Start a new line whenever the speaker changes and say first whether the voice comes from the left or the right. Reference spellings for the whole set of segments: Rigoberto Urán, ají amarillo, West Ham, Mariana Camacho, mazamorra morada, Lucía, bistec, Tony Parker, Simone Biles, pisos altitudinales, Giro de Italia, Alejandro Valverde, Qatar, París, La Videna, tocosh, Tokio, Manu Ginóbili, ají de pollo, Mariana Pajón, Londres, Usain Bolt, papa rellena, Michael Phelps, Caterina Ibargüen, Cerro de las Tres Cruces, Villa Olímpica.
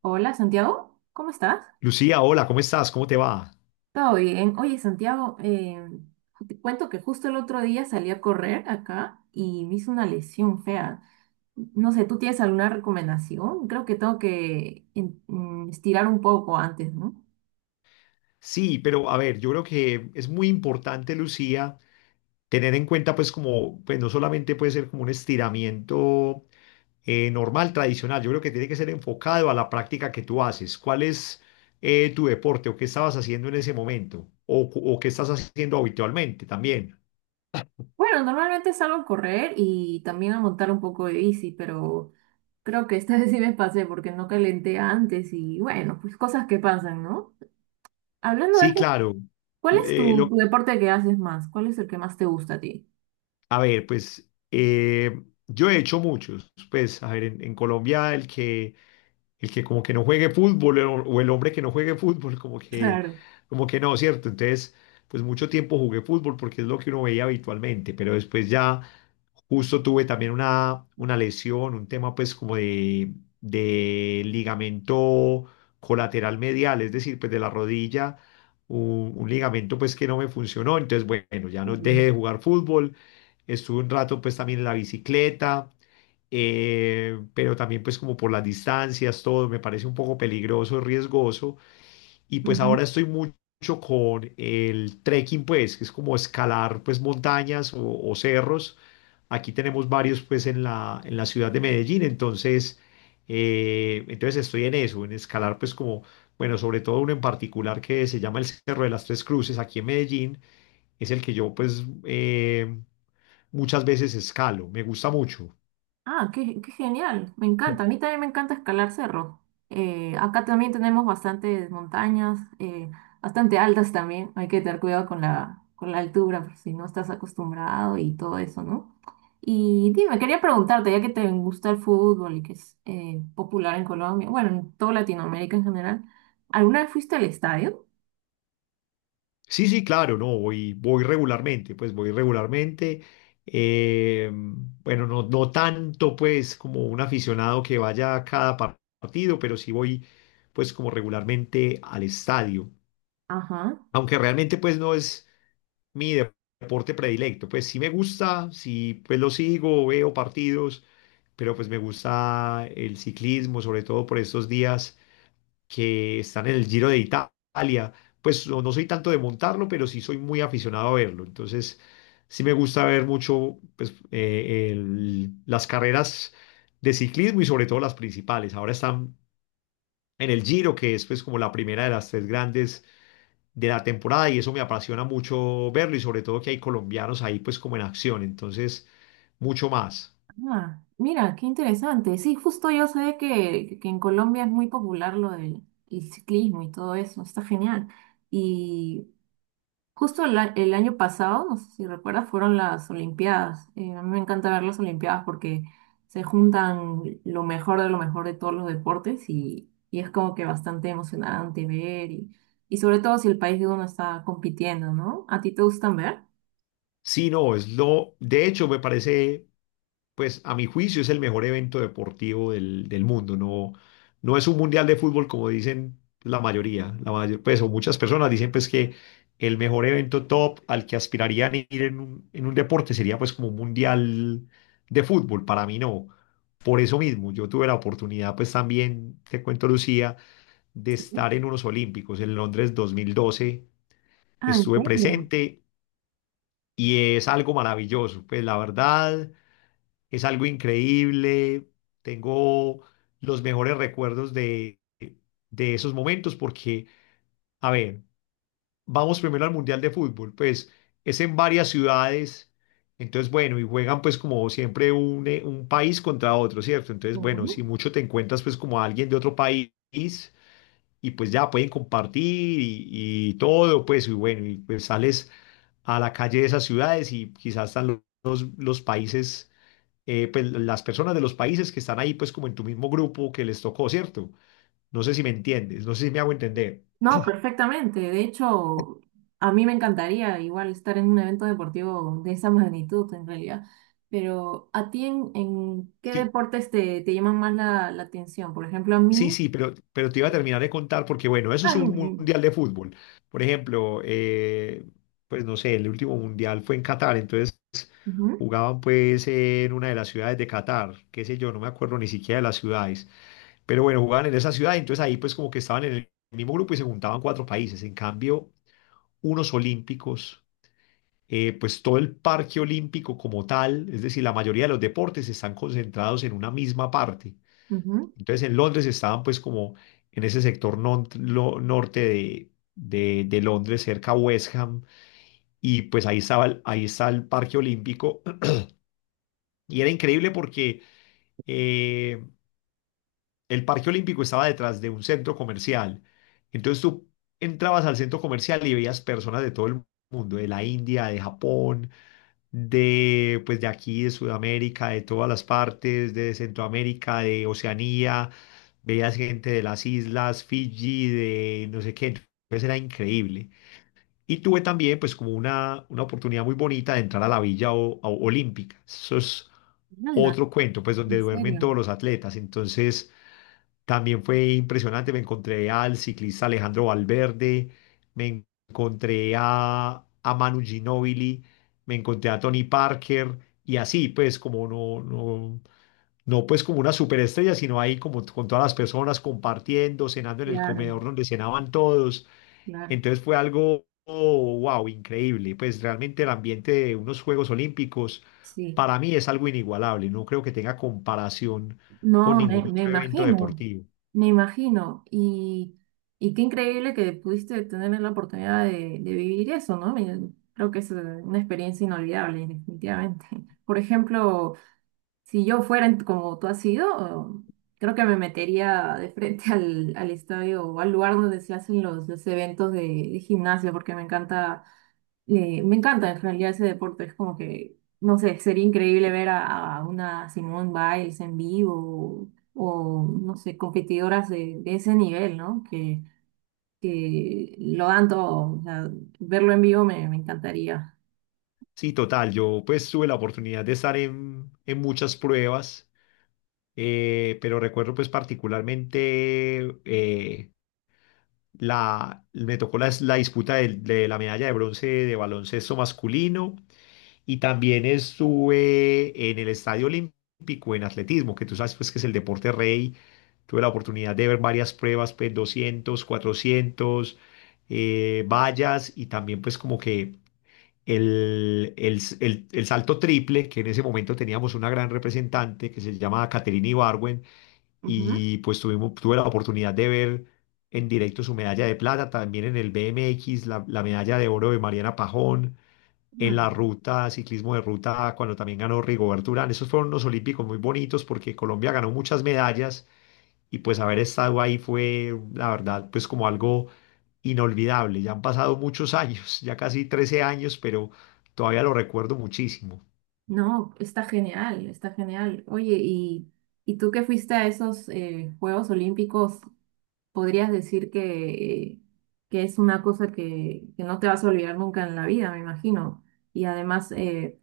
right: Hola, Santiago, ¿cómo estás?
left: Lucía, hola, ¿cómo estás? ¿Cómo te va?
right: Todo bien. Oye, Santiago, te cuento que justo el otro día salí a correr acá y me hizo una lesión fea. No sé, ¿tú tienes alguna recomendación? Creo que tengo que estirar un poco antes, ¿no?
left: Sí, pero a ver, yo creo que es muy importante, Lucía, tener en cuenta pues como, pues no solamente puede ser como un estiramiento normal, tradicional, yo creo que tiene que ser enfocado a la práctica que tú haces. ¿Cuál es tu deporte o qué estabas haciendo en ese momento? ¿O o qué estás haciendo habitualmente también?
right: Bueno, normalmente salgo a correr y también a montar un poco de bici, pero creo que esta vez sí me pasé porque no calenté antes y bueno, pues cosas que pasan, ¿no? Hablando de
left: Sí,
right: eso,
left: claro.
right: ¿cuál es
left: Eh,
right: tu,
left: lo-
right: tu deporte que haces más? ¿Cuál es el que más te gusta a ti?
left: a ver, pues yo he hecho muchos. Pues, a ver, en Colombia el que el que como que no juegue fútbol o el hombre que no juegue fútbol,
right: Claro.
left: como que no, ¿cierto? Entonces, pues mucho tiempo jugué fútbol porque es lo que uno veía habitualmente, pero después ya justo tuve también una lesión, un tema pues como de ligamento colateral medial, es decir, pues de la rodilla, un ligamento pues que no me funcionó, entonces bueno, ya no
right: Ujú.
left: dejé de jugar fútbol, estuve un rato pues también en la bicicleta pero también pues como por las distancias, todo me parece un poco peligroso, riesgoso, y pues
right: Ujú.
left: ahora estoy mucho con el trekking pues, que es como escalar pues montañas o cerros, aquí tenemos varios pues en la ciudad de Medellín, entonces, entonces estoy en eso, en escalar pues como, bueno, sobre todo uno en particular que se llama el Cerro de las Tres Cruces, aquí en Medellín, es el que yo pues muchas veces escalo, me gusta mucho.
right: Ah, qué genial, me encanta. A mí también me encanta escalar cerros. Acá también tenemos bastantes montañas, bastante altas también. Hay que tener cuidado con la altura, por si no estás acostumbrado y todo eso, ¿no? Y dime, quería preguntarte, ya que te gusta el fútbol y que es popular en Colombia, bueno, en toda Latinoamérica en general, ¿alguna vez fuiste al estadio?
left: Sí, sí, claro, no, voy, voy regularmente, pues voy regularmente. Eh, bueno, no, no tanto pues como un aficionado que vaya a partido, pero sí voy pues como regularmente al estadio.
right: Ajá.
left: Aunque realmente pues no es mi deporte predilecto, pues sí me gusta, sí pues lo sigo, veo partidos, pero pues me gusta el ciclismo, sobre todo por estos días que están en el Giro de Italia. Pues no, no soy tanto de montarlo, pero sí soy muy aficionado a verlo. Entonces, sí me gusta ver mucho pues, las carreras de ciclismo y sobre todo las principales. Ahora están en el Giro, que es pues como la primera de las tres grandes de la temporada y eso me apasiona mucho verlo y sobre todo que hay colombianos ahí pues como en acción. Entonces, mucho más.
right: Ah, mira, qué interesante. Sí, justo yo sé que en Colombia es muy popular lo del el ciclismo y todo eso, está genial. Y justo el año pasado, no sé si recuerdas, fueron las Olimpiadas. A mí me encanta ver las Olimpiadas porque se juntan lo mejor de todos los deportes y es como que bastante emocionante ver y sobre todo si el país de uno está compitiendo, ¿no? ¿A ti te gustan ver?
left: Sí, no, es lo, de hecho me parece pues a mi juicio es el mejor evento deportivo del mundo. No, no es un mundial de fútbol como dicen la mayoría, la mayor, pues o muchas personas dicen pues que el mejor evento top al que aspirarían ir en un deporte sería pues como un mundial de fútbol. Para mí no. Por eso mismo, yo tuve la oportunidad, pues también, te cuento Lucía, de
right: Sí.
left: estar en unos Olímpicos en Londres 2012.
right: Ah, ¿en
left: Estuve
right: serio?
left: presente y es algo maravilloso. Pues la verdad, es algo increíble. Tengo los mejores recuerdos de esos momentos porque, a ver, vamos primero al Mundial de Fútbol. Pues es en varias ciudades. Entonces, bueno, y juegan pues como siempre un país contra otro, ¿cierto? Entonces, bueno, si
right: Ujú.
left: mucho te encuentras pues como a alguien de otro país y pues ya pueden compartir y todo, pues, y bueno, y pues sales a la calle de esas ciudades y quizás están los países pues las personas de los países que están ahí, pues como en tu mismo grupo que les tocó, ¿cierto? No sé si me entiendes, no sé si me hago entender.
right: No, perfectamente. De hecho, a mí me encantaría igual estar en un evento deportivo de esa magnitud en realidad. Pero ¿a ti en qué
left: Sí,
right: deportes te llaman más la atención? Por ejemplo, a
left: sí,
right: mí...
left: sí, pero te iba a terminar de contar porque, bueno, eso es
right: Ah, dime,
left: un
right: dime.
left: mundial de fútbol. Por ejemplo, pues no sé, el último mundial fue en Qatar, entonces
right: Ujú,
left: jugaban pues en una de las ciudades de Qatar, qué sé yo, no me acuerdo ni siquiera de las ciudades, pero bueno, jugaban en esa ciudad, entonces ahí pues como que estaban en el mismo grupo y se juntaban cuatro países. En cambio, unos olímpicos pues todo el parque olímpico como tal, es decir, la mayoría de los deportes están concentrados en una misma parte.
right: ujú.
left: Entonces en Londres estaban pues como en ese sector norte de, de Londres, cerca a West Ham, y pues ahí estaba, ahí está el parque olímpico. Y era increíble porque eh, el parque olímpico estaba detrás de un centro comercial. Entonces tú entrabas al centro comercial y veías personas de todo el mundo, de la India, de Japón, de pues de aquí, de Sudamérica, de todas las partes, de Centroamérica, de Oceanía, veías gente de las islas, Fiji, de no sé qué, entonces era increíble. Y tuve también pues como una oportunidad muy bonita de entrar a la Villa Olímpica. Eso es
right: Hala,
left: otro cuento, pues donde
right: en
left: duermen
right: serio.
left: todos los atletas. Entonces también fue impresionante, me encontré al ciclista Alejandro Valverde, me encontré a Manu Ginóbili, me encontré a Tony Parker y así, pues como no pues como una superestrella, sino ahí como con todas las personas compartiendo, cenando en el
right: Claro,
left: comedor donde cenaban todos.
right: claro.
left: Entonces fue algo, wow, increíble. Pues realmente el ambiente de unos Juegos Olímpicos
right: Sí.
left: para mí es algo inigualable, no creo que tenga comparación con
right: No, me,
left: ningún
right: me
left: otro evento
right: imagino,
left: deportivo.
right: me imagino. Y qué increíble que pudiste tener la oportunidad de vivir eso, ¿no? Me- creo que es una experiencia inolvidable, definitivamente. Por ejemplo, si yo fuera como tú has sido, creo que me metería de frente al estadio o al lugar donde se hacen los eventos de gimnasia, porque me encanta en realidad ese deporte, es como que, no sé, sería increíble ver a una Simone Biles en vivo o, no sé, competidoras de ese nivel, ¿no? Que lo dan todo, o sea, verlo en vivo me encantaría.
left: Sí, total. Yo pues tuve la oportunidad de estar en muchas pruebas, pero recuerdo pues particularmente la, me tocó la disputa de la medalla de bronce de baloncesto masculino y también estuve en el Estadio Olímpico en atletismo, que tú sabes pues que es el deporte rey. Tuve la oportunidad de ver varias pruebas, pues 200, 400 vallas y también pues como que el, el el salto triple, que en ese momento teníamos una gran representante que se llama Caterina Ibargüen,
right: Ujú.
left: y pues tuvimos, tuve la oportunidad de ver en directo su medalla de plata, también en el BMX, la medalla de oro de Mariana Pajón, en la
right: Mm.
left: ruta, ciclismo de ruta, cuando también ganó Rigoberto Urán. Esos fueron unos olímpicos muy bonitos porque Colombia ganó muchas medallas y pues haber estado ahí fue, la verdad, pues como algo inolvidable. Ya han pasado muchos años, ya casi 13 años, pero todavía lo recuerdo muchísimo.
right: No, está genial, está genial. Oye, y tú que fuiste a esos Juegos Olímpicos? Podrías decir que es una cosa que no te vas a olvidar nunca en la vida, me imagino. Y además,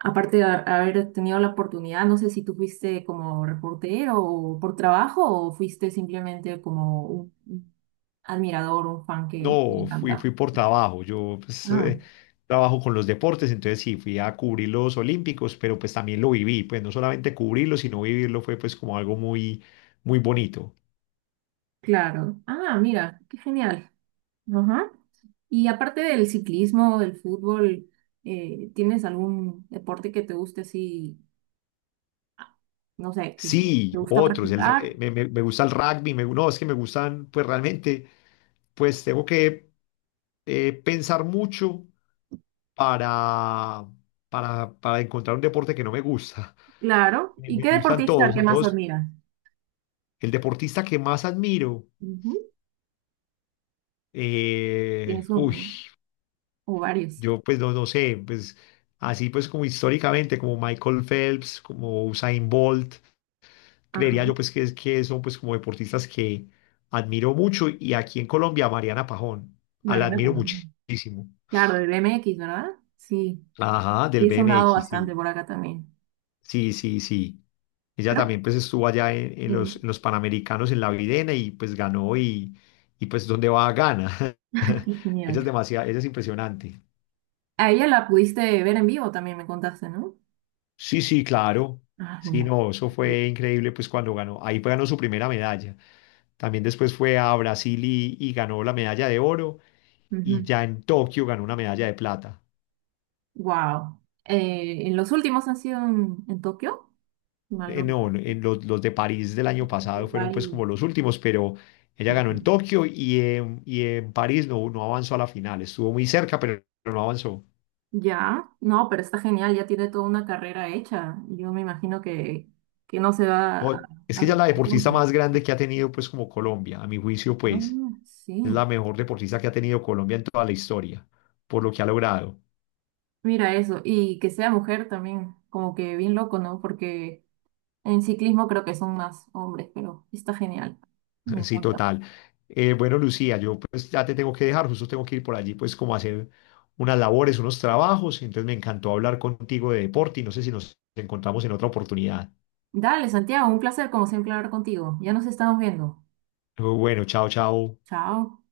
right: aparte de haber tenido la oportunidad, no sé si tú fuiste como reportero o por trabajo o fuiste simplemente como un admirador, un fan que le
left: No, fui, fui
right: encanta.
left: por trabajo, yo pues,
right: Ah,
left: trabajo con los deportes, entonces sí, fui a cubrir los Olímpicos, pero pues también lo viví, pues no solamente cubrirlo, sino vivirlo fue pues como algo muy, muy bonito.
right: claro. Ah, mira, qué genial. Ajá. Y aparte del ciclismo, del fútbol, ¿tienes algún deporte que te guste así, ah, no sé, que
left: Sí,
right: te gusta
left: otros. El,
right: practicar?
left: r- me, me- Me gusta el rugby. Me, no, es que me gustan, pues realmente, pues tengo que pensar mucho para, para encontrar un deporte que no me gusta.
right: Claro.
left: Me,
right: ¿Y
left: me
right: qué
left: gustan
right: deportista el
left: todos,
right: que
left: a
right: más
left: todos.
right: admiras?
left: El deportista que más admiro,
right: Ujú.
left: eh,
right: Tienes
left: uy,
right: un o varios.
left: yo pues no, no sé, pues así pues como históricamente, como Michael Phelps, como Usain Bolt,
right: Ajá.
left: creería yo pues que son pues como deportistas que admiro mucho y aquí en Colombia a Mariana Pajón, a la
right: Mariana
left: admiro
right: Camacho.
left: muchísimo.
right: Claro, el BMX, ¿verdad? Sí.
left: Ajá, del
right: Sí, he sonado
left: BMX,
right: bastante
left: sí,
right: por acá también.
left: sí, sí, sí. Ella
right: Creo.
left: también pues estuvo allá
right: Sí.
left: en los Panamericanos en La Videna y pues ganó y pues donde va gana.
right: Qué
left: Ella
right: genial.
left: es demasiado, ella es impresionante.
right: A ella la pudiste ver en vivo también, me contaste, ¿no?
left: Sí, sí, claro.
right: Ah,
left: Sí,
right: mira.
left: no, eso fue increíble pues cuando ganó. Ahí ganó su primera medalla. También después fue a Brasil y ganó la medalla de oro, y ya en Tokio ganó una medalla de plata.
right: Wow. En los últimos han sido en Tokio. Si mal no
left: No,
right: recuerdo,
left: en los de París del año pasado fueron pues
right: varios.
left: como los últimos, pero ella ganó en Tokio y en París no, no avanzó a la final. Estuvo muy cerca, pero no avanzó.
right: Ya, no, pero está genial, ya tiene toda una carrera hecha. Yo me imagino que no se va
left: No, es
right: a
left: que ella es la
right: retirar
left: deportista
right: pronto.
left: más grande que ha tenido pues como Colombia, a mi juicio pues.
right: Ah,
left: Es
right: sí,
left: la mejor deportista que ha tenido Colombia en toda la historia, por lo que ha logrado.
right: mira eso. Y que sea mujer también, como que bien loco, ¿no? Porque en ciclismo creo que son más hombres, pero está genial. Me
left: Sí,
right: encanta.
left: total. Bueno, Lucía, yo pues ya te tengo que dejar, justo tengo que ir por allí pues como a hacer unas labores, unos trabajos, entonces me encantó hablar contigo de deporte y no sé si nos encontramos en otra oportunidad.
right: Dale, Santiago, un placer como siempre hablar contigo. Ya nos estamos viendo.
left: Bueno, chao, chao.
right: Chao.